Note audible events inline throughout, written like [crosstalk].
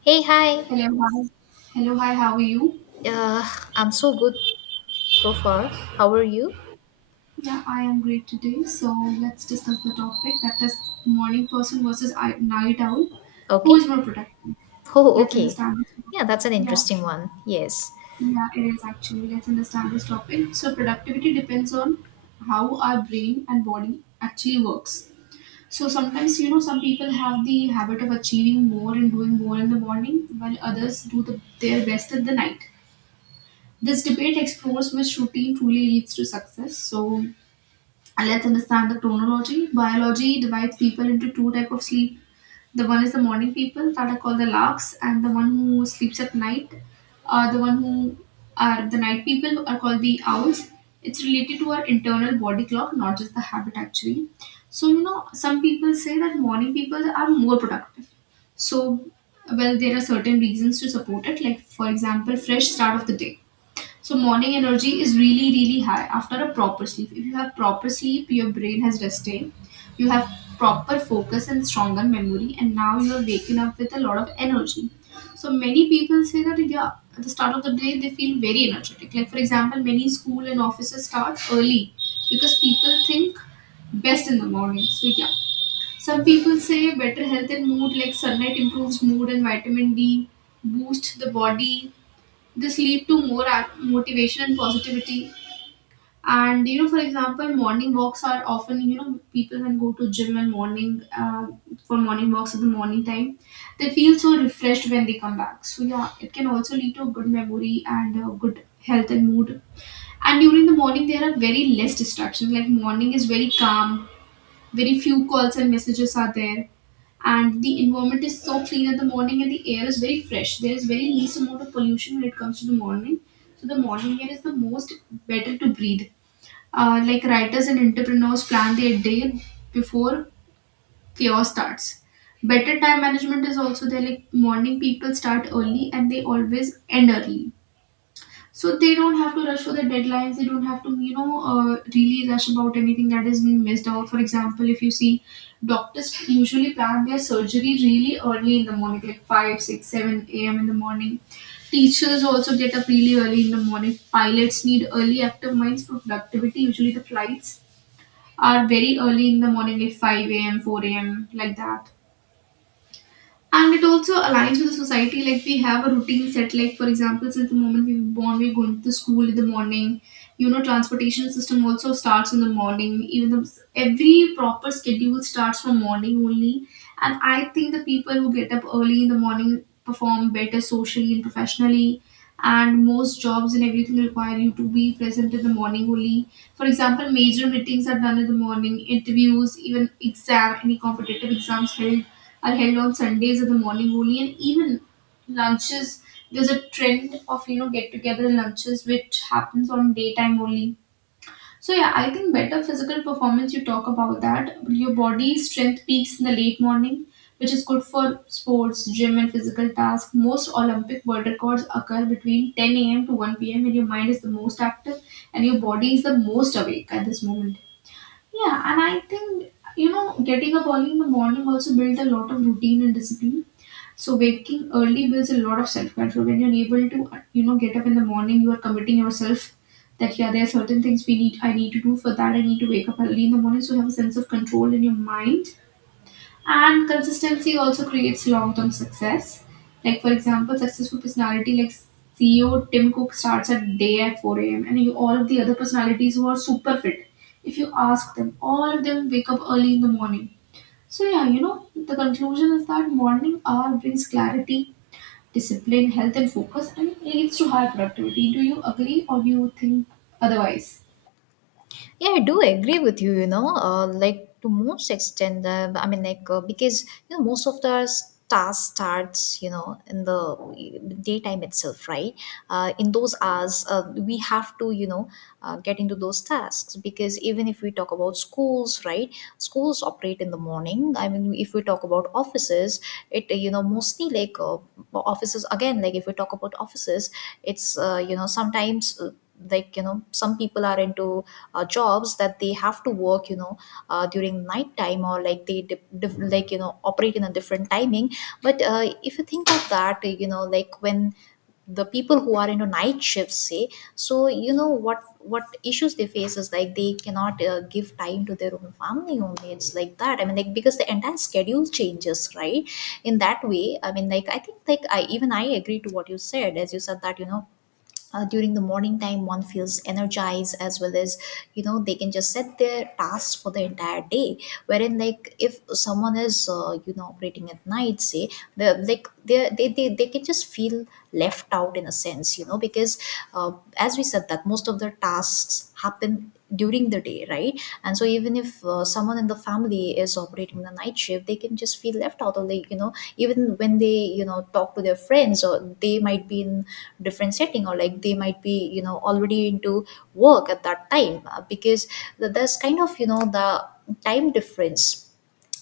Hey, hi. Hello, hi. Hello, hi, how are you? Uh, I'm so good so far. How are you? Yeah, I am great today. So let's discuss the topic that is morning person versus night owl. Who Okay. is more productive? [laughs] Oh, Let's okay. understand this topic. Yeah, that's an Yeah, interesting one. Yes. yeah, it is actually. Let's understand this topic. So productivity depends on how our brain and body actually works. So sometimes, you know, some people have the habit of achieving more and doing more in the morning, while others do their best in the night. This debate explores which routine truly leads to success. So, let's understand the chronology. Biology divides people into two types of sleep. The one is the morning people that are called the larks, and the one who sleeps at night. The one who are the night people are called the owls. It's related to our internal body clock, not just the habit actually. So you know, some people say that morning people are more productive. So well, there are certain reasons to support it. Like for example, fresh start of the day, so morning energy is really, really high after a proper sleep. If you have proper sleep, your brain has rested. You have proper focus and stronger memory, and now you are waking up with a lot of energy. So many people say that yeah, at the start of the day they feel very energetic. Like for example, many school and offices start early because people think best in the morning. So yeah. Some people say better health and mood, like sunlight improves mood and vitamin D boost the body, this lead to more motivation and positivity. And you know, for example, morning walks are often, you know, people when go to gym and morning, for morning walks in the morning time, they feel so refreshed when they come back. So yeah, it can also lead to a good memory and a good health and mood. And during the morning there are very less distractions, like morning is very calm, very few calls and messages are there, and the environment is so clean in the morning and the air is very fresh. There is very least amount of pollution when it comes to the morning. So the morning air is the most better to breathe. Like writers and entrepreneurs plan their day before chaos starts. Better time management is also there, like morning people start early and they always end early, so they don't have to rush for the deadlines. They don't have to, you know, really rush about anything that is being missed out. For example, if you see, doctors usually plan their surgery really early in the morning, like 5, 6, 7 a.m. in the morning. Teachers also get up really early in the morning. Pilots need early active minds for productivity. Usually the flights are very early in the morning, like 5 a.m., 4 a.m., like that. And it also aligns with the society. Like we have a routine set, like for example, since the moment we were born, we're going to school in the morning. You know, transportation system also starts in the morning. Even though every proper schedule starts from morning only, and I think the people who get up early in the morning perform better socially and professionally, and most jobs and everything require you to be present in the morning only. For example, major meetings are done in the morning, interviews, even exam, any competitive exams held are held on Sundays in the morning only, and even lunches. There's a trend of, you know, get together lunches which happens on daytime only. So yeah, I think better physical performance. You talk about that. Your body strength peaks in the late morning, which is good for sports, gym, and physical tasks. Most Olympic world records occur between 10 a.m. to 1 p.m., when your mind is the most active and your body is the most awake at this moment. Yeah, and I think you know, getting up early in the morning also builds a lot of routine and discipline. So waking early builds a lot of self control. When you're able to, you know, get up in the morning, you are committing yourself that yeah, there are certain things we need. I need to do for that. I need to wake up early in the morning. So you have a sense of control in your mind, and consistency also creates long term success. Like, for example, successful personality like CEO Tim Cook starts a day at 4 a.m. And you, all of the other personalities who are super fit, if you ask them, all of them wake up early in the morning. So, yeah, you know, the conclusion is that morning hour brings clarity, discipline, health, and focus, and it leads to high productivity. Do you agree or do you think otherwise? Yeah, I do agree with you, you know, like to most extent, because, you know, most of the task starts, you know, in the daytime itself, right? In those hours, we have to, you know, get into those tasks, because even if we talk about schools, right? Schools operate in the morning. I mean, if we talk about offices, you know, mostly like offices, again, like if we talk about offices, it's, you know, sometimes. Like you know, some people are into jobs that they have to work, you know, during night time, or like they like you know, operate in a different timing. But if you think of that, you know, like when the people who are into night shifts, say, so you know what issues they face is like they cannot give time to their own family only, it's like that. I mean, like, because the entire schedule changes, right, in that way. I mean, like, I think like I even I agree to what you said. As you said that, you know, during the morning time one feels energized, as well as, you know, they can just set their tasks for the entire day, wherein like if someone is, you know, operating at night, say, the like they can just feel left out in a sense, you know, because as we said that most of their tasks happen during the day, right. And so even if someone in the family is operating the night shift, they can just feel left out, or the, you know, even when they, you know, talk to their friends, or they might be in different setting, or like they might be, you know, already into work at that time, because there's kind of, you know, the time difference.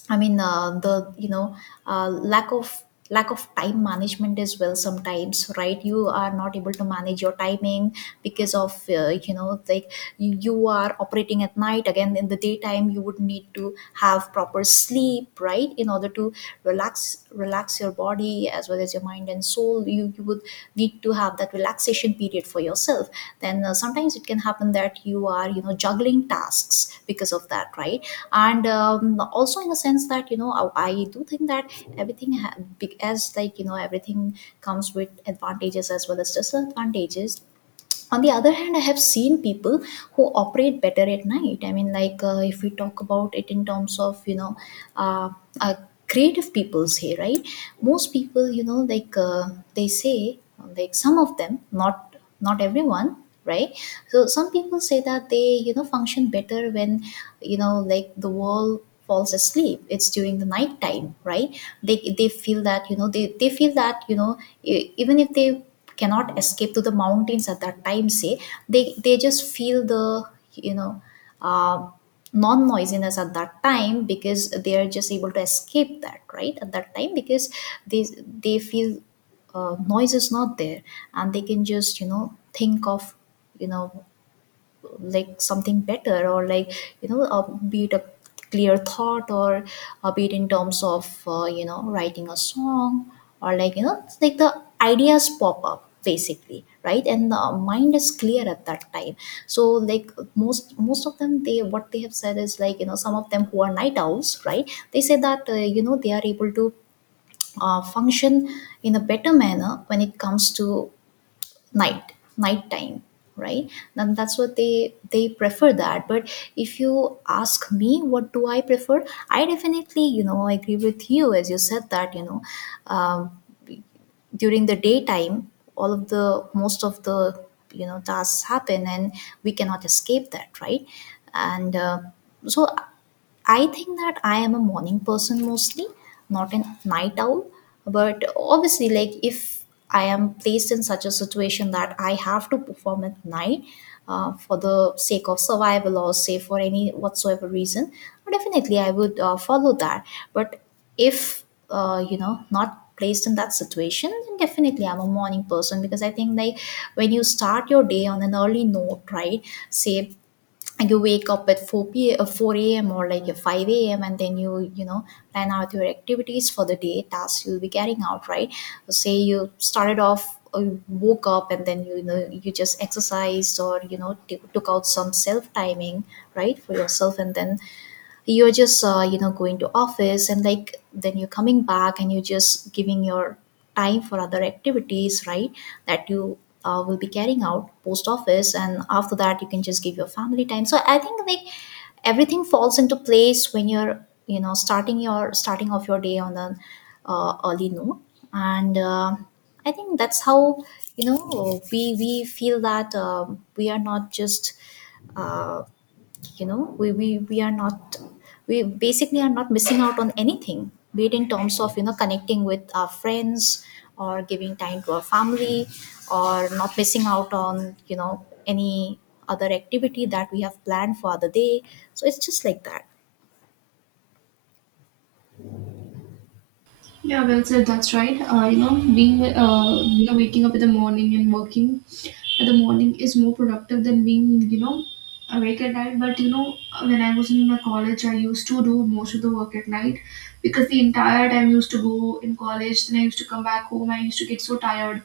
I mean, the, you know, uh, lack of lack of time management as well sometimes, right? You are not able to manage your timing because of, you know, like you are operating at night, again in the daytime you would need to have proper sleep, right, in order to relax your body, as well as your mind and soul. You would need to have that relaxation period for yourself. Then sometimes it can happen that you are, you know, juggling tasks because of that, right? And also in the sense that, you know, I do think that everything as like you know, everything comes with advantages as well as disadvantages. On the other hand, I have seen people who operate better at night. I mean, like, if we talk about it in terms of, you know, uh, uh, creative people, say, right, most people, you know, like, they say, like some of them, not everyone, right. So some people say that they, you know, function better when, you know, like the world falls asleep, it's during the night time, right. They feel that, you know, they feel that, you know, even if they cannot escape to the mountains at that time, say, they just feel the, you know, uh, non noisiness at that time, because they are just able to escape that, right, at that time, because they they feel noise is not there, and they can just, you know, think of, you know, like something better, or like, you know, be it a clear thought, or be it in terms of, you know, writing a song, or like, you know, it's like the ideas pop up basically, right, and the mind is clear at that time. So like, most of them, they what they have said is like, you know, some of them who are night owls, right, they say that, you know, they are able to function in a better manner when it comes to night time, right. Then that's what they prefer that. But if you ask me what do I prefer, I definitely, you know, agree with you. As you said that, you know, um, during the daytime all of the, most of the, you know, tasks happen, and we cannot escape that, right. And so I think that I am a morning person mostly, not a night owl. But obviously, like if I am placed in such a situation that I have to perform at night for the sake of survival, or say for any whatsoever reason, definitely I would follow that. But if, you know, not placed in that situation, then definitely I'm a morning person, because I think like when you start your day on an early note, right? Say, and you wake up at 4 a.m., or like a 5 a.m., and then you know, plan out your activities for the day, tasks you'll be carrying out, right. Say you started off, you woke up, and then you know, you just exercised, or you know, took out some self timing, right, for yourself, and then you're just, you know, going to office, and like then you're coming back, and you're just giving your time for other activities, right, that you will be carrying out post office, and after that you can just give your family time. So I think like everything falls into place when you're, you know, starting off your day on an early note. And I think that's how, you know, we feel that, we are not just uh, you know, we are not, we basically are not missing out on anything, be it in terms of, you know, connecting with our friends, or giving time to our family, or not missing out on, you know, any other activity that we have planned for the day. So it's just like that. Yeah, well said. That's right. You know, being, you know, waking up in the morning and working at the morning is more productive than being, you know, awake at night. But you know, when I was in my college, I used to do most of the work at night, because the entire time I used to go in college, then I used to come back home. I used to get so tired,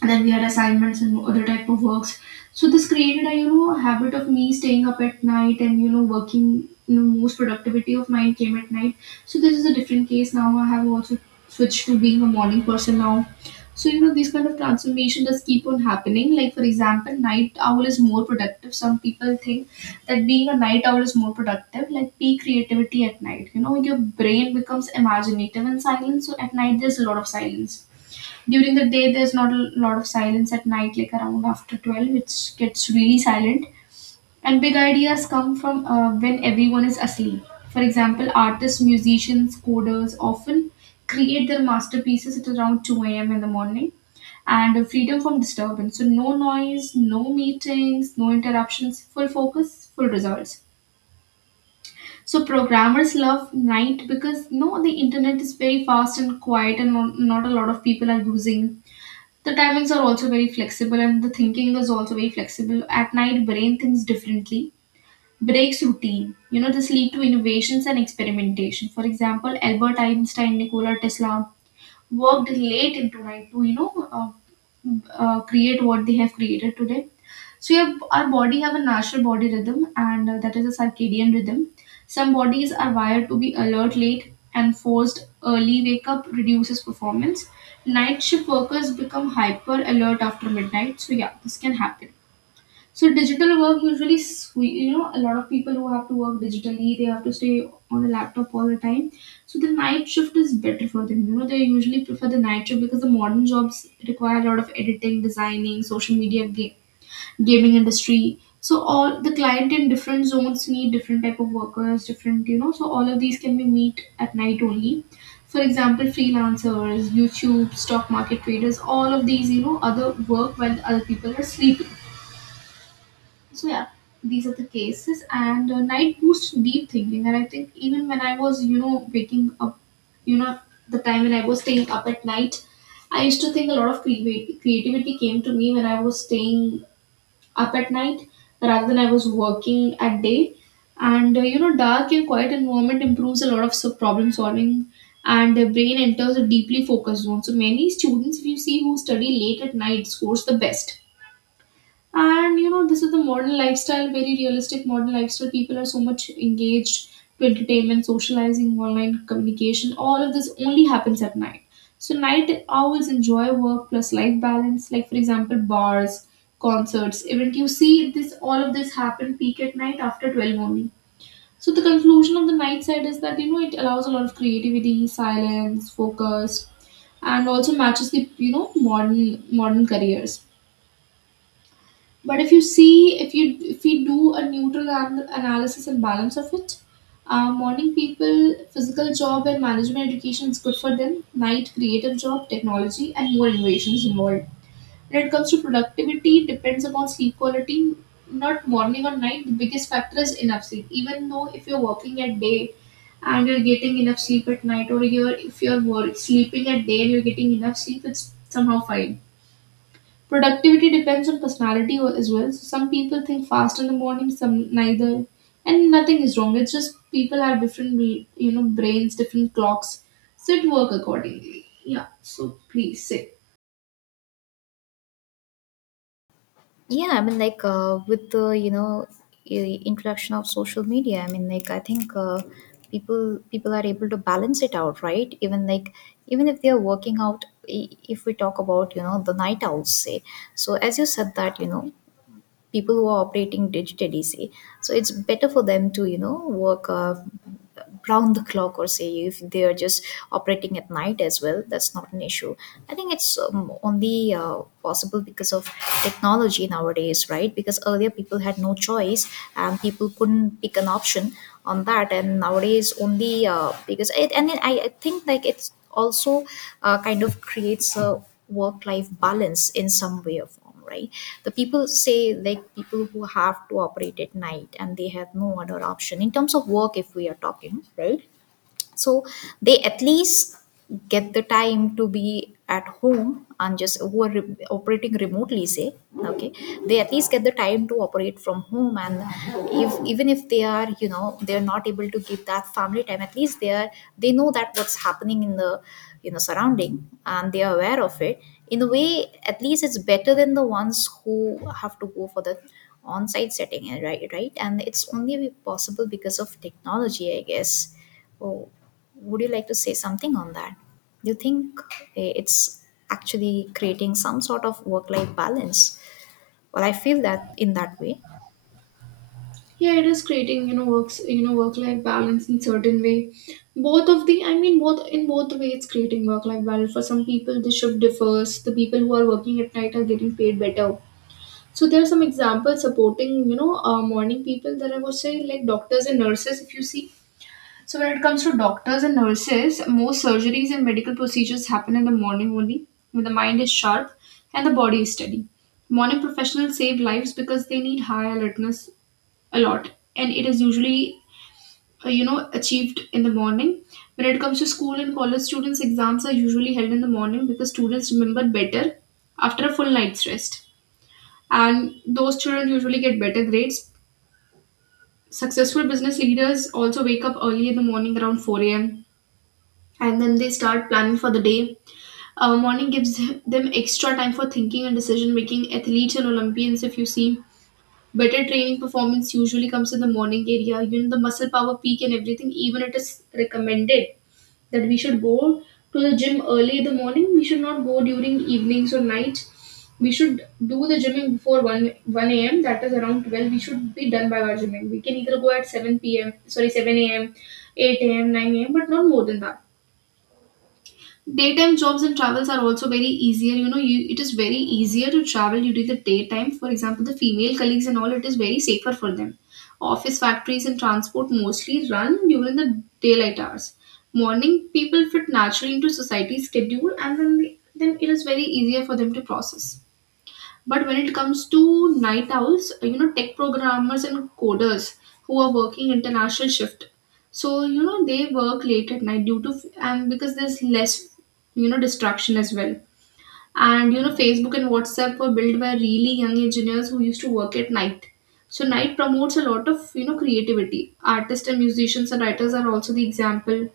and then we had assignments and other type of works, so this created a, you know, habit of me staying up at night and, you know, working. You know, most productivity of mine came at night, so this is a different case. Now I have also switched to being a morning person now. So you know, these kind of transformation does keep on happening. Like for example, night owl is more productive, some people think that being a night owl is more productive, like peak creativity at night. You know, your brain becomes imaginative and silent, so at night there's a lot of silence. During the day there's not a lot of silence. At night, like around after 12, it gets really silent, and big ideas come from, when everyone is asleep. For example, artists, musicians, coders often create their masterpieces at around 2 a.m in the morning. And freedom from disturbance, so no noise, no meetings, no interruptions, full focus, full results. So programmers love night because no, the internet is very fast and quiet and not a lot of people are using. The timings are also very flexible and the thinking is also very flexible. At night, brain thinks differently, breaks routine. You know, this lead to innovations and experimentation. For example, Albert Einstein, Nikola Tesla worked late into night to, you know, create what they have created today. So your, our body have a natural body rhythm, and that is a circadian rhythm. Some bodies are wired to be alert late, and forced early wake up reduces performance. Night shift workers become hyper alert after midnight. So yeah, this can happen. So digital work usually, you know, a lot of people who have to work digitally, they have to stay on the laptop all the time. So the night shift is better for them. You know, they usually prefer the night shift because the modern jobs require a lot of editing, designing, social media, gaming industry. So all the client in different zones need different type of workers, different, you know. So all of these can be meet at night only. For example, freelancers, YouTube, stock market traders, all of these, you know, other work while other people are sleeping. So yeah, these are the cases, and night boosts deep thinking. And I think even when I was, you know, waking up, you know, the time when I was staying up at night, I used to think a lot of creativity came to me when I was staying up at night rather than I was working at day. And you know, dark and quiet environment improves a lot of problem solving, and the brain enters a deeply focused zone. So many students, if you see, who study late at night, scores the best. And you know, this is the modern lifestyle, very realistic modern lifestyle. People are so much engaged to entertainment, socializing, online communication. All of this only happens at night. So, night owls enjoy work plus life balance, like, for example, bars, concerts, event. You see, this all of this happen peak at night after 12 only. So, the conclusion of the night side is that you know, it allows a lot of creativity, silence, focus, and also matches the you know, modern careers. But if you see, if you, if we do a neutral analysis and balance of it, morning people, physical job and management education is good for them. Night, creative job, technology, and more innovations involved. When it comes to productivity, depends upon sleep quality. Not morning or night. The biggest factor is enough sleep. Even though if you're working at day and you're getting enough sleep at night, or you're if you're work, sleeping at day and you're getting enough sleep, it's somehow fine. Productivity depends on personality as well. So some people think fast in the morning, some neither, and nothing is wrong. It's just people have different, brains, different clocks, so it work accordingly. Yeah. So please say. Yeah, I mean, like, with the, you know, introduction of social media, I mean, like, I think, people are able to balance it out, right, even like, even if they are working out. If we talk about, you know, the night owls, say, so as you said that, you know, people who are operating digitally, say, so it's better for them to, you know, work round the clock, or say if they are just operating at night as well, that's not an issue. I think it's, only possible because of technology nowadays, right, because earlier people had no choice, and people couldn't pick an option on that, and nowadays only because it. And then I think like it's also kind of creates a work life balance in some way or form platform, right. The people say, like people who have to operate at night and they have no other option in terms of work, if we are talking, right, so they at least get the time to be at home, and just who are operating remotely, say, okay, they at least get the time to operate from home. And if even if they are, you know, they're not able to give that family time, at least they are, they know that what's happening in the, you know, surrounding, and they are aware of it in a way. At least it's better than the ones who have to go for the on-site setting, right, right. And it's only possible because of technology, I guess. Oh, would you like to say something on that? Do you think it's actually creating some sort of work life balance? Well, I feel that in that way. Yeah, it is creating, works, work-life balance in certain way. Both of the, I mean, both in both the way, it's creating work-life balance. For some people, the shift differs. The people who are working at night are getting paid better. So there are some examples supporting, you know, morning people that I was saying, like doctors and nurses. If you see, so when it comes to doctors and nurses, most surgeries and medical procedures happen in the morning only, when the mind is sharp and the body is steady. Morning professionals save lives because they need high alertness a lot, and it is usually, you know, achieved in the morning. When it comes to school and college students, exams are usually held in the morning because students remember better after a full night's rest, and those children usually get better grades. Successful business leaders also wake up early in the morning around 4 a.m. and then they start planning for the day. Morning gives them extra time for thinking and decision making. Athletes and Olympians, if you see, better training performance usually comes in the morning area. You know, the muscle power peak and everything, even it is recommended that we should go to the gym early in the morning. We should not go during evenings or nights. We should do the gymming before 1 a.m. That is around 12. We should be done by our gymming. We can either go at 7 p.m. Sorry, 7 a.m., 8 a.m., 9 a.m., but not more than that. Daytime jobs and travels are also very easier. You know you, it is very easier to travel during the daytime. For example, the female colleagues and all, it is very safer for them. Office factories and transport mostly run during the daylight hours. Morning people fit naturally into society's schedule, and then they, then it is very easier for them to process. But when it comes to night owls, you know, tech programmers and coders who are working international shift, so you know they work late at night due to, and because there's less, you know, distraction as well. And you know, Facebook and WhatsApp were built by really young engineers who used to work at night. So night promotes a lot of, you know, creativity. Artists and musicians and writers are also the example.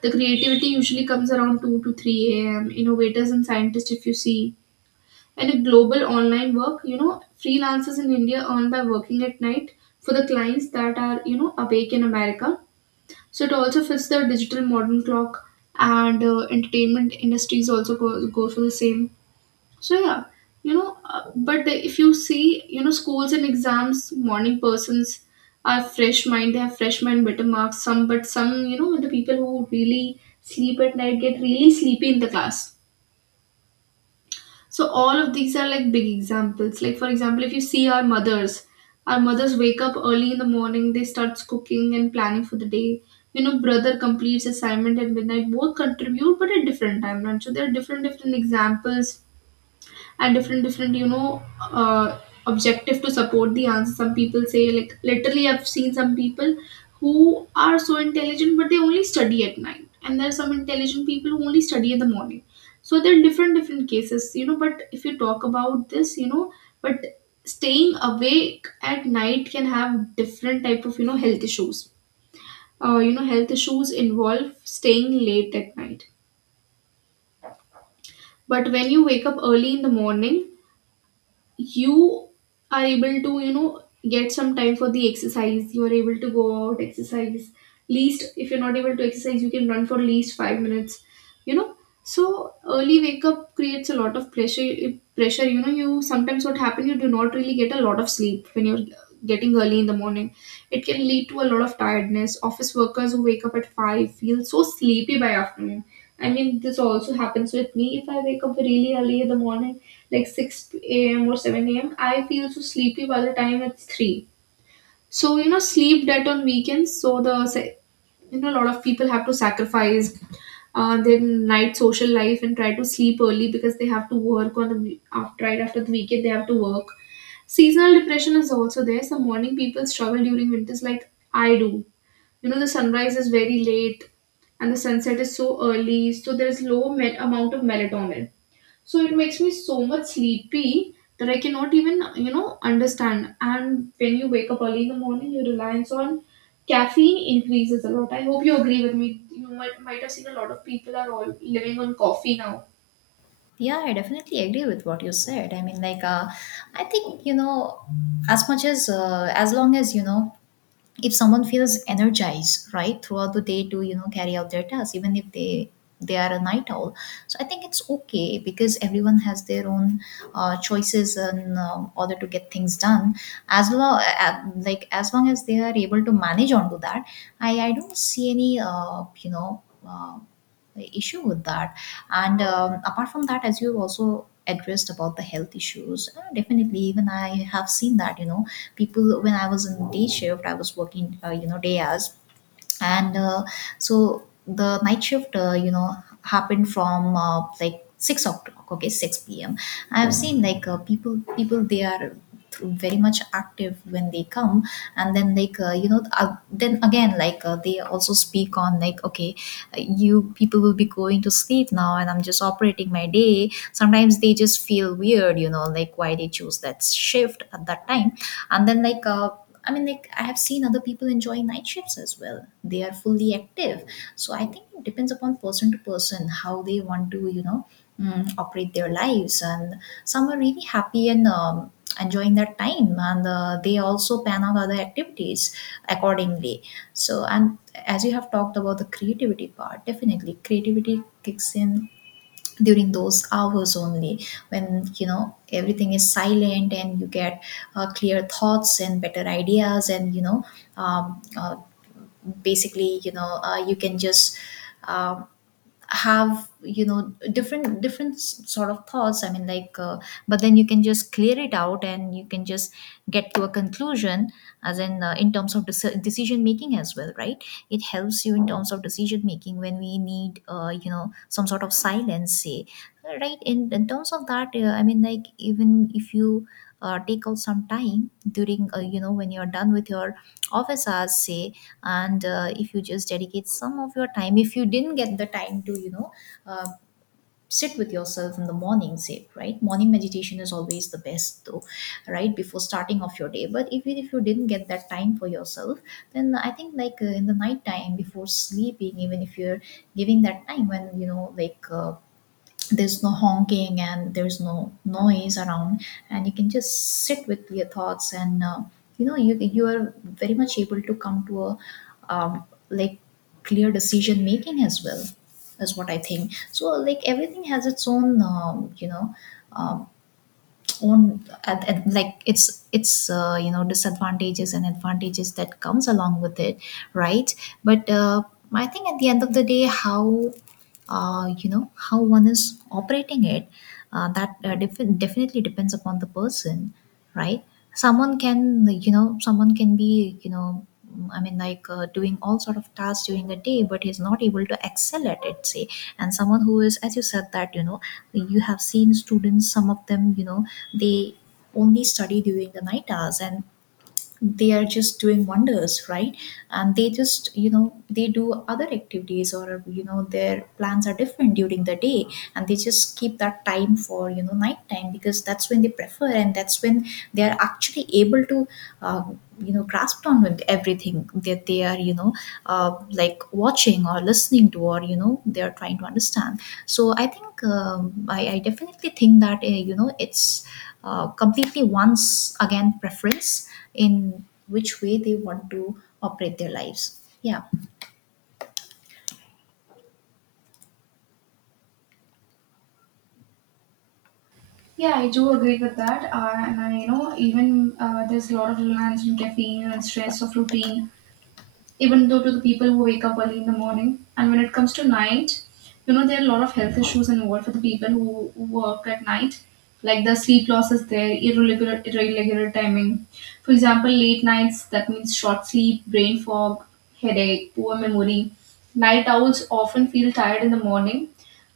The creativity usually comes around 2 to 3 a.m. Innovators and scientists, if you see, and a global online work, you know, freelancers in india earn by working at night for the clients that are, you know, awake in america. So it also fits the digital modern clock, and entertainment industries also go for the same. So yeah, you know, if you see, you know, schools and exams, morning persons are fresh mind, they have fresh mind, better marks some. But some, you know, the people who really sleep at night get really sleepy in the class. So all of these are like big examples. Like for example, if you see our mothers wake up early in the morning, they start cooking and planning for the day. You know, brother completes assignment at midnight. Both contribute, but at different time. Right? So there are different different examples and different different, you know, uh, objective to support the answer. Some people say, like, literally I've seen some people who are so intelligent but they only study at night, and there are some intelligent people who only study in the morning. So there are different different cases, you know. But if you talk about this, you know, but staying awake at night can have different type of, you know, health issues. You know, health issues involve staying late at night. But when you wake up early in the morning, you are able to, you know, get some time for the exercise. You are able to go out exercise. Least if you're not able to exercise, you can run for at least 5 minutes, you know. So early wake up creates a lot of pressure, you know. You sometimes what happen, you do not really get a lot of sleep when you're getting early in the morning. It can lead to a lot of tiredness. Office workers who wake up at 5 feel so sleepy by afternoon. I mean this also happens with me. If I wake up really early in the morning, like 6 a.m. or 7 a.m., I feel so sleepy by the time it's 3. So, you know, sleep debt on weekends. You know, a lot of people have to sacrifice their night social life and try to sleep early because they have to work on after, right after the weekend, they have to work. Seasonal depression is also there. Some morning people struggle during winters like I do. You know, the sunrise is very late and the sunset is so early. So, there's low amount of melatonin, so it makes me so much sleepy that I cannot even, you know, understand. And when you wake up early in the morning, your reliance on caffeine increases a lot. I hope you agree with me. You might have seen a lot of people are all living on coffee now. Yeah, I definitely agree with what you said. I mean, like, I think as much as long as if someone feels energized, right, throughout the day to carry out their tasks, even if they are a night owl. So I think it's okay, because everyone has their own choices in order to get things done, as long as they are able to manage onto that. I don't see any uh, issue with that. And apart from that, as you also addressed about the health issues, definitely, even I have seen that, people, when I was in day shift, I was working day hours. And so the night shift happened from, 6 o'clock, okay, 6 p.m. I've seen, like, people they are very much active when they come. And then, like, then again, like, they also speak on, like, okay, you people will be going to sleep now and I'm just operating my day. Sometimes they just feel weird, you know, like why they choose that shift at that time. And then like I mean, like, I have seen other people enjoying night shifts as well. They are fully active. So I think it depends upon person to person how they want to, operate their lives. And some are really happy and enjoying that time, and they also pan out other activities accordingly. So, and as you have talked about the creativity part, definitely creativity kicks in during those hours only, when, you know, everything is silent and you get clear thoughts and better ideas. And um, uh, basically, you can just um have, you know, different sort of thoughts. I mean, like, but then you can just clear it out and you can just get to a conclusion, as in terms of decision making as well, right? It helps you in terms of decision making when we need some sort of silence, say, right? In terms of that, I mean, like, even if you take out some time during when you're done with your office hours, say. And if you just dedicate some of your time, if you didn't get the time to uh, sit with yourself in the morning, say, right, morning meditation is always the best though, right, before starting off your day. But if you didn't get that time for yourself, then I think, like, in the night time before sleeping, even if you're giving that time, when there's no honking and there's no noise around, and you can just sit with your thoughts. And you are very much able to come to a um, like clear decision making as well, is what I think. So, like, everything has its own, um, own, at, like it's disadvantages and advantages that comes along with it, right? But I think at the end of the day, how one is operating it, that definitely depends upon the person, right? Someone can be, I mean, like, doing all sort of tasks during the day, but he's not able to excel at it, say. And someone who is, as you said, that, you know, you have seen students, some of them, you know, they only study during the night hours, and they are just doing wonders, right? And they just, you know, they do other activities, or, you know, their plans are different during the day, and they just keep that time for, you know, nighttime, because that's when they prefer, and that's when they are actually able to uh, grasp on with everything that they are, you know, like watching or listening to, or, you know, they are trying to understand. So I think, I definitely think that, it's completely, once again, preference in which way they want to operate their lives. Yeah. Yeah, I do agree with that. And I, you know, even there's a lot of reliance on caffeine and stress of routine, even though to the people who wake up early in the morning. And when it comes to night, you know, there are a lot of health issues involved for the people who work at night, like the sleep loss is there, irregular timing. For example, late nights, that means short sleep, brain fog, headache, poor memory. Night owls often feel tired in the morning.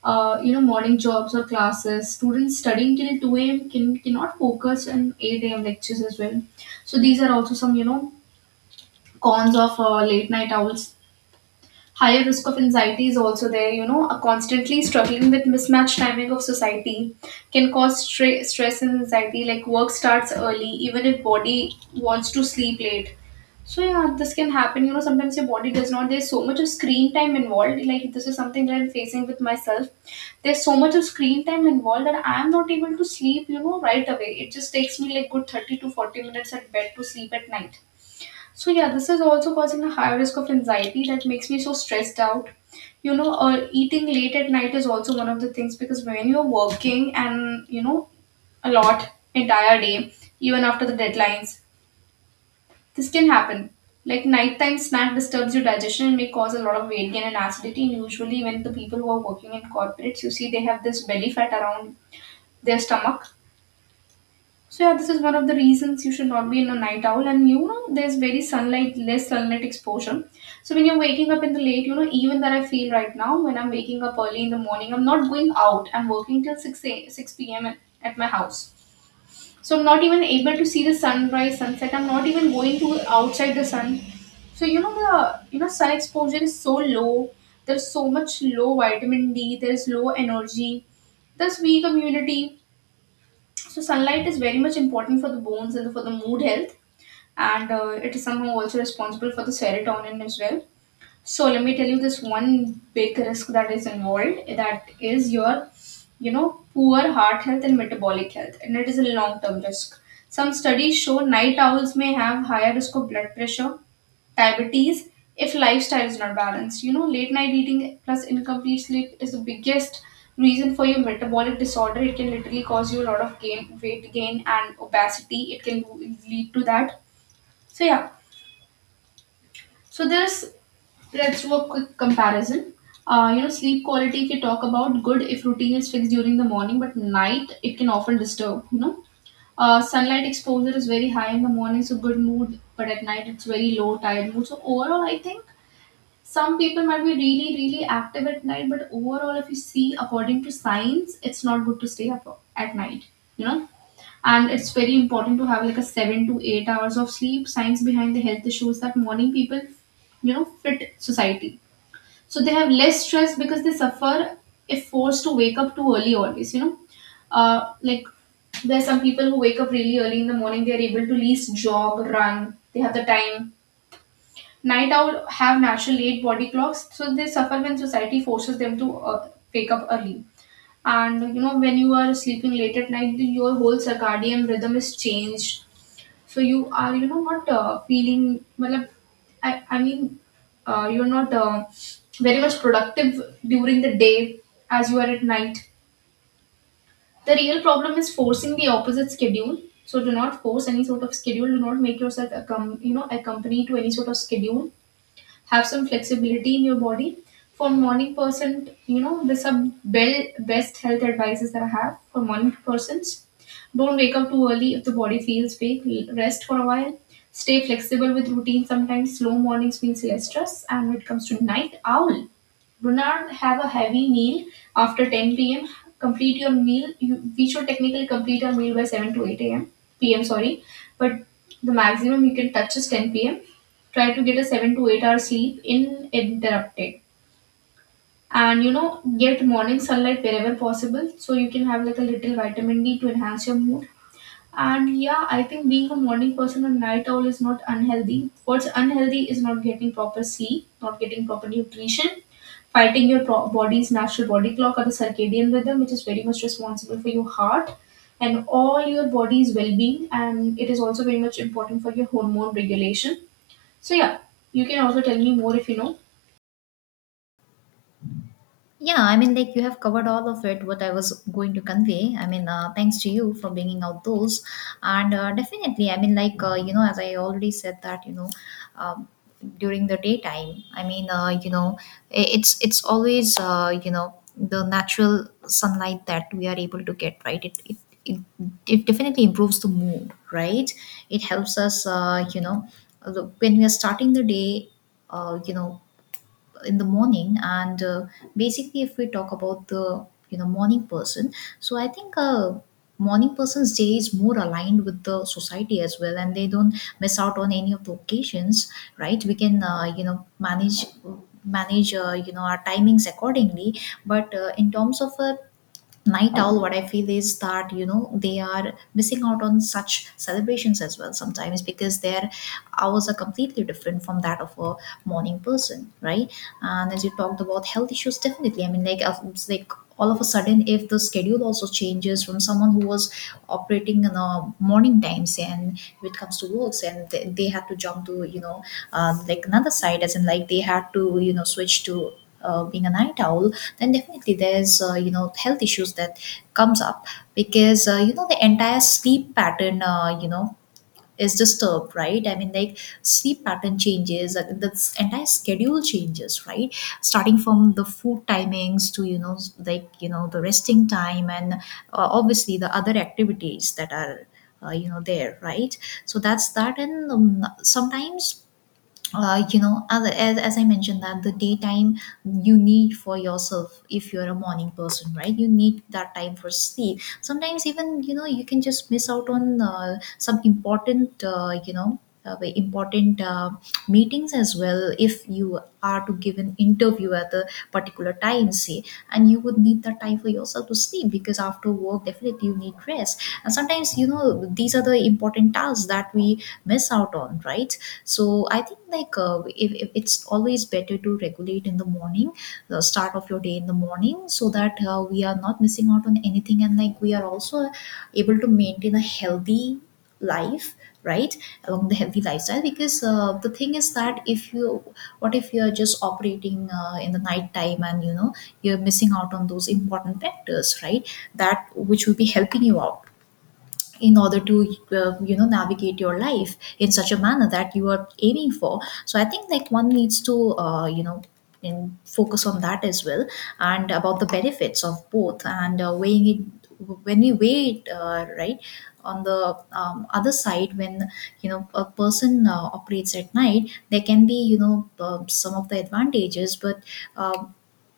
You know, morning jobs or classes. Students studying till 2 a.m. Cannot focus on 8 a.m. lectures as well. So these are also some, you know, cons of late night owls. Higher risk of anxiety is also there. You know, constantly struggling with mismatched timing of society can cause stress and anxiety. Like work starts early, even if body wants to sleep late. So yeah, this can happen. You know, sometimes your body does not. There's so much of screen time involved. Like this is something that I'm facing with myself. There's so much of screen time involved that I'm not able to sleep, you know, right away. It just takes me like good 30 to 40 minutes at bed to sleep at night, so yeah, this is also causing a high risk of anxiety that makes me so stressed out. You know, eating late at night is also one of the things, because when you're working and you know a lot entire day, even after the deadlines, this can happen. Like nighttime snack disturbs your digestion and may cause a lot of weight gain and acidity. And usually, when the people who are working in corporates, you see they have this belly fat around their stomach. So yeah, this is one of the reasons you should not be in a night owl. And you know, there's very sunlight, less sunlight exposure. So when you're waking up in the late, you know, even that I feel right now when I'm waking up early in the morning, I'm not going out. I'm working till six p.m. At my house. So I'm not even able to see the sunrise, sunset. I'm not even going to outside the sun. So you know, the, you know, sun exposure is so low. There's so much low vitamin D. There's low energy. There's weak immunity, so sunlight is very much important for the bones and for the mood health, and it is somehow also responsible for the serotonin as well. So let me tell you this one big risk that is involved, that is your, you know, poor heart health and metabolic health, and it is a long term risk. Some studies show night owls may have higher risk of blood pressure, diabetes, if lifestyle is not balanced. You know, late night eating plus incomplete sleep is the biggest reason for your metabolic disorder. It can literally cause you a lot of gain, weight gain, and obesity. It can lead to that. So yeah, so there's, let's do a quick comparison. Sleep quality if you talk about good if routine is fixed during the morning, but night it can often disturb. Sunlight exposure is very high in the morning, so good mood, but at night it's very low, tired mood. So overall, I think some people might be really, really active at night, but overall, if you see according to science, it's not good to stay up at night. You know, and it's very important to have like a 7 to 8 hours of sleep science behind the health issues that morning people fit society, so they have less stress because they suffer if forced to wake up too early always. Uh like there's some people who wake up really early in the morning, they are able to least jog, run, they have the time. Night owl have natural late body clocks, so they suffer when society forces them to wake up early. And when you are sleeping late at night, your whole circadian rhythm is changed, so you are not feeling, I mean you're not very much productive during the day as you are at night. The real problem is forcing the opposite schedule, so do not force any sort of schedule, do not make yourself accompany to any sort of schedule. Have some flexibility in your body. For morning person, best health advices that I have for morning persons. Don't wake up too early if the body feels weak. Rest for a while. Stay flexible with routine. Sometimes slow mornings means less stress. And when it comes to night owl, do not have a heavy meal after 10 p.m. Complete your meal. We should technically complete our meal by 7 to 8 a.m. p.m. Sorry, but the maximum you can touch is 10 p.m. Try to get a 7 to 8 hour sleep uninterrupted. And get morning sunlight wherever possible, so you can have like a little vitamin D to enhance your mood. And yeah, I think being a morning person or night owl is not unhealthy. What's unhealthy is not getting proper sleep, not getting proper nutrition, fighting your body's natural body clock or the circadian rhythm, which is very much responsible for your heart and all your body's well being. And it is also very much important for your hormone regulation. So, yeah, you can also tell me more if you know. Yeah, I mean, like, you have covered all of it, what I was going to convey. I mean, thanks to you for bringing out those. And definitely, I mean, like, as I already said that, um, during the daytime, I mean, it's always, the natural sunlight that we are able to get, right? It, it definitely improves the mood, right? It helps us uh, when we are starting the day, uh, you know, in the morning. And basically, if we talk about the, you know, morning person, so I think, morning person's day is more aligned with the society as well, and they don't miss out on any of the occasions, right? We can manage our timings accordingly. But in terms of a night owl, what I feel is that, you know, they are missing out on such celebrations as well sometimes, because their hours are completely different from that of a morning person, right? And as you talked about health issues, definitely, I mean, like, it's like, all of a sudden, if the schedule also changes from someone who was operating in a morning times, and when it comes to works, and they had to jump to, you know, like another side, as in, like, they had to, you know, switch to being a night owl, then definitely there's health issues that comes up, because the entire sleep pattern is disturbed, right? I mean, like, sleep pattern changes, the entire schedule changes, right? Starting from the food timings to, you know, like, you know, the resting time, and obviously the other activities that are there, right? So that's that. And sometimes, as I mentioned, that the daytime you need for yourself, if you're a morning person, right, you need that time for sleep. Sometimes, even, you know, you can just miss out on some important, very important meetings as well, if you are to give an interview at a particular time, say, and you would need that time for yourself to sleep, because after work, definitely, you need rest. And sometimes, you know, these are the important tasks that we miss out on, right? So I think, like, if it's always better to regulate in the morning, the start of your day in the morning, so that we are not missing out on anything, and like, we are also able to maintain a healthy life, right, along the healthy lifestyle. Because the thing is that, if you, what if you're just operating in the night time, and, you know, you're missing out on those important factors, right, that which will be helping you out in order to navigate your life in such a manner that you are aiming for. So I think, like, one needs to in focus on that as well, and about the benefits of both. And weighing it, when we weigh it, right, on the other side, when, you know, a person operates at night, there can be, you know, some of the advantages. But um,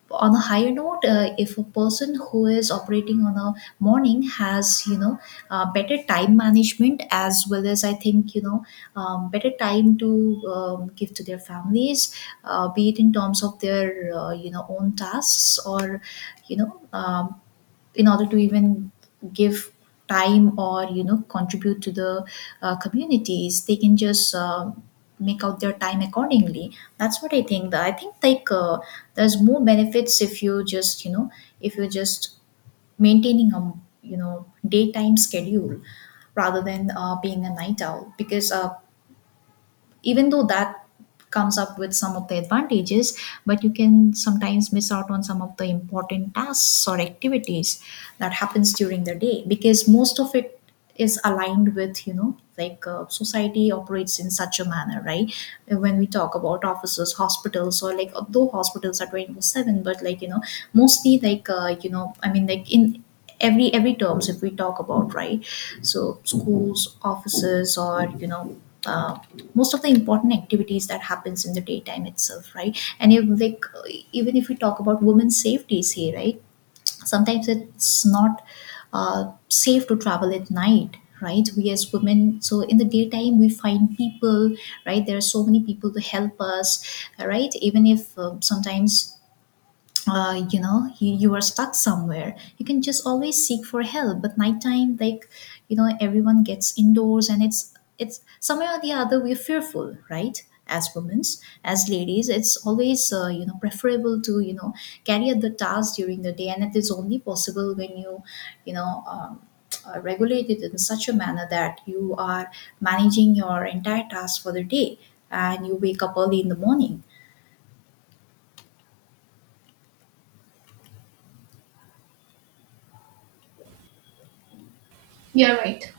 on a higher note, if a person who is operating on a morning has, you know, better time management as well, as I think, you know, better time to give to their families, be it in terms of their own tasks, or, you know, in order to even give time, or, you know, contribute to the communities, they can just make out their time accordingly. That's what I think like, there's more benefits, if you just, you know, if you're just maintaining a, you know, daytime schedule, rather than being a night owl. Because even though that comes up with some of the advantages, but you can sometimes miss out on some of the important tasks or activities that happens during the day, because most of it is aligned with, you know, like, society operates in such a manner, right? When we talk about offices, hospitals, or, like, though hospitals are 24/7, but, like, you know, mostly, like, I mean, like, in every terms, if we talk about, right? So schools, offices, or, you know, uh, most of the important activities that happens in the daytime itself, right? And if, like, even if we talk about women's safety, say, right, sometimes it's not safe to travel at night, right, we as women. So in the daytime, we find people, right, there are so many people to help us, right, even if, sometimes, you are stuck somewhere, you can just always seek for help. But nighttime, like, you know, everyone gets indoors, and it's somewhere or the other we're fearful, right? As women, as ladies, it's always preferable to, you know, carry out the task during the day. And it is only possible when you know, regulate it in such a manner, that you are managing your entire task for the day, and you wake up early in the morning. You're right.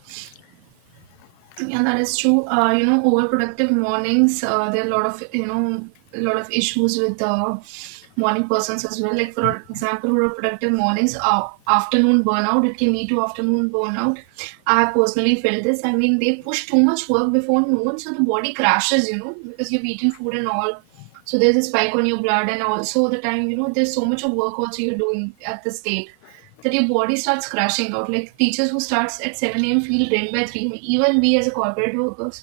Yeah, that is true. Overproductive mornings, there are a lot of issues with morning persons as well. Like, for example, overproductive mornings, afternoon burnout, it can lead to afternoon burnout. I have personally felt this. I mean, they push too much work before noon, so the body crashes, because you've eaten food and all. So there's a spike on your blood, and also the time, there's so much of work also you're doing at this state that your body starts crashing out. Like teachers who starts at 7 a.m. feel drained by 3 p.m. Even we as a corporate workers,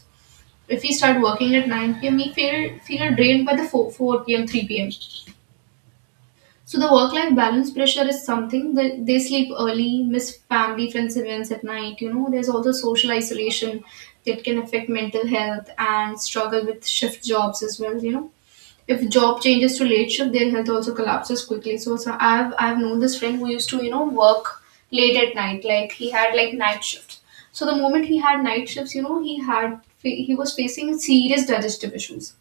if we start working at 9 p.m., we feel drained by the 4 p.m., 3 p.m. So the work-life balance pressure is something that they sleep early, miss family friends events at night. There's also social isolation that can affect mental health and struggle with shift jobs as well. You know if job changes to late shift, their health also collapses quickly. So I've known this friend who used to work late at night. Like he had like night shifts. So the moment he had night shifts, he was facing serious digestive issues.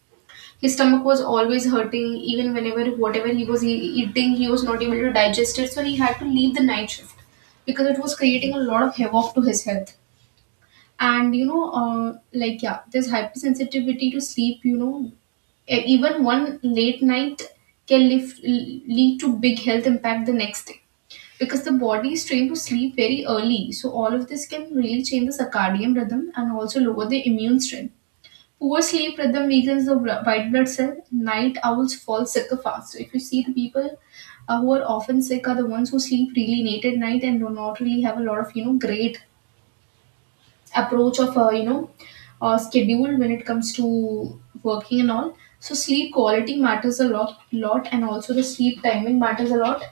His stomach was always hurting, even whenever whatever he was eating, he was not able to digest it. So he had to leave the night shift because it was creating a lot of havoc to his health. And yeah, there's hypersensitivity to sleep. Even one late night can lead to big health impact the next day, because the body is trained to sleep very early. So all of this can really change the circadian rhythm and also lower the immune strength. Poor sleep rhythm weakens the white blood cell. Night owls fall sicker fast, so if you see, the people who are often sick are the ones who sleep really late at night and do not really have a lot of great approach of a schedule when it comes to working and all. So sleep quality matters a lot lot, and also the sleep timing matters a lot.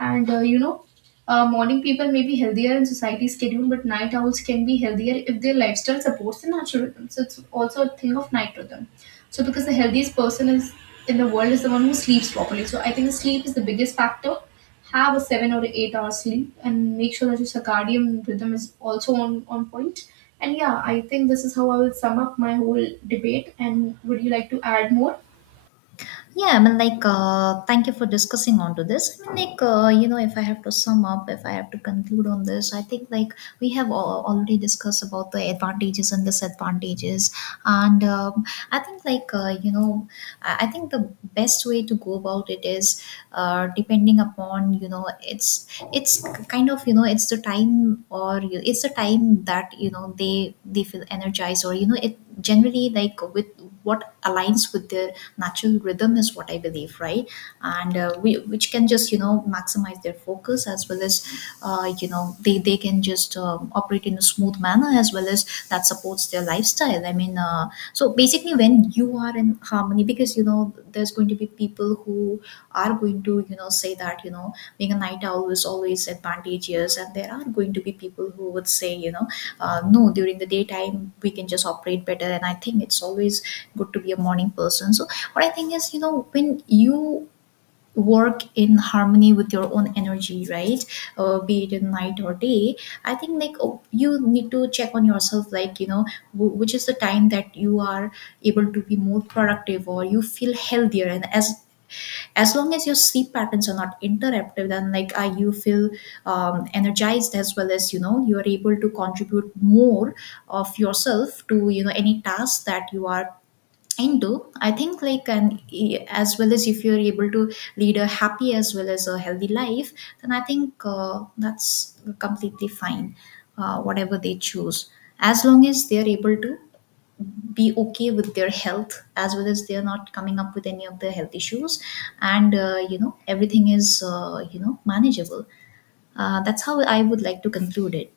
And morning people may be healthier in society schedule, but night owls can be healthier if their lifestyle supports the natural rhythm. So it's also a thing of night rhythm. So because the healthiest person is in the world is the one who sleeps properly. So I think sleep is the biggest factor. Have a 7 or 8 hour sleep and make sure that your circadian rhythm is also on point. And yeah, I think this is how I will sum up my whole debate. And would you like to add more? Yeah, I mean, like, thank you for discussing onto this. I mean, like, if I have to sum up, if I have to conclude on this, I think, like, we have already discussed about the advantages and disadvantages. And I think, like, I think the best way to go about it is depending upon, you know, it's kind of, you know, it's the time, or it's the time that, you know, they feel energized, or, you know, it generally, like, with what aligns with their natural rhythm, is what I believe, right? And which can just, you know, maximize their focus as well as, they can just operate in a smooth manner, as well as that supports their lifestyle. I mean, so basically, when you are in harmony, because, you know, there's going to be people who are going to, you know, say that, you know, being a night owl is always advantageous, and there are going to be people who would say, you know, no, during the daytime, we can just operate better, and I think it's always good to be a morning person. So what I think is, you know, when you work in harmony with your own energy, right? Be it in night or day, I think, like, you need to check on yourself, like, you know, which is the time that you are able to be more productive, or you feel healthier. And as long as your sleep patterns are not interrupted, then, like, you feel energized, as well as, you know, you are able to contribute more of yourself to, you know, any task that you are into, I think, like. And as well as if you're able to lead a happy as well as a healthy life, then I think, that's completely fine, whatever they choose, as long as they're able to be okay with their health, as well as they're not coming up with any of the health issues, and everything is manageable. That's how I would like to conclude it.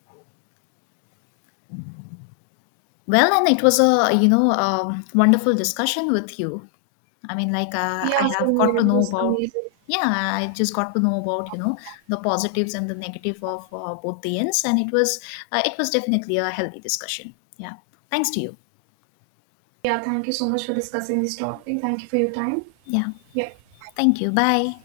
Well, and it was a, you know, wonderful discussion with you. I mean, like, I Yeah, have same got here. to It know was about, amazing. yeah, I just got to know about, you know, the positives and the negative of both the ends, and it was, it was definitely a healthy discussion. Yeah, thanks to you. Yeah, thank you so much for discussing this topic. Thank you for your time. Yeah, Yeah. thank you. Bye.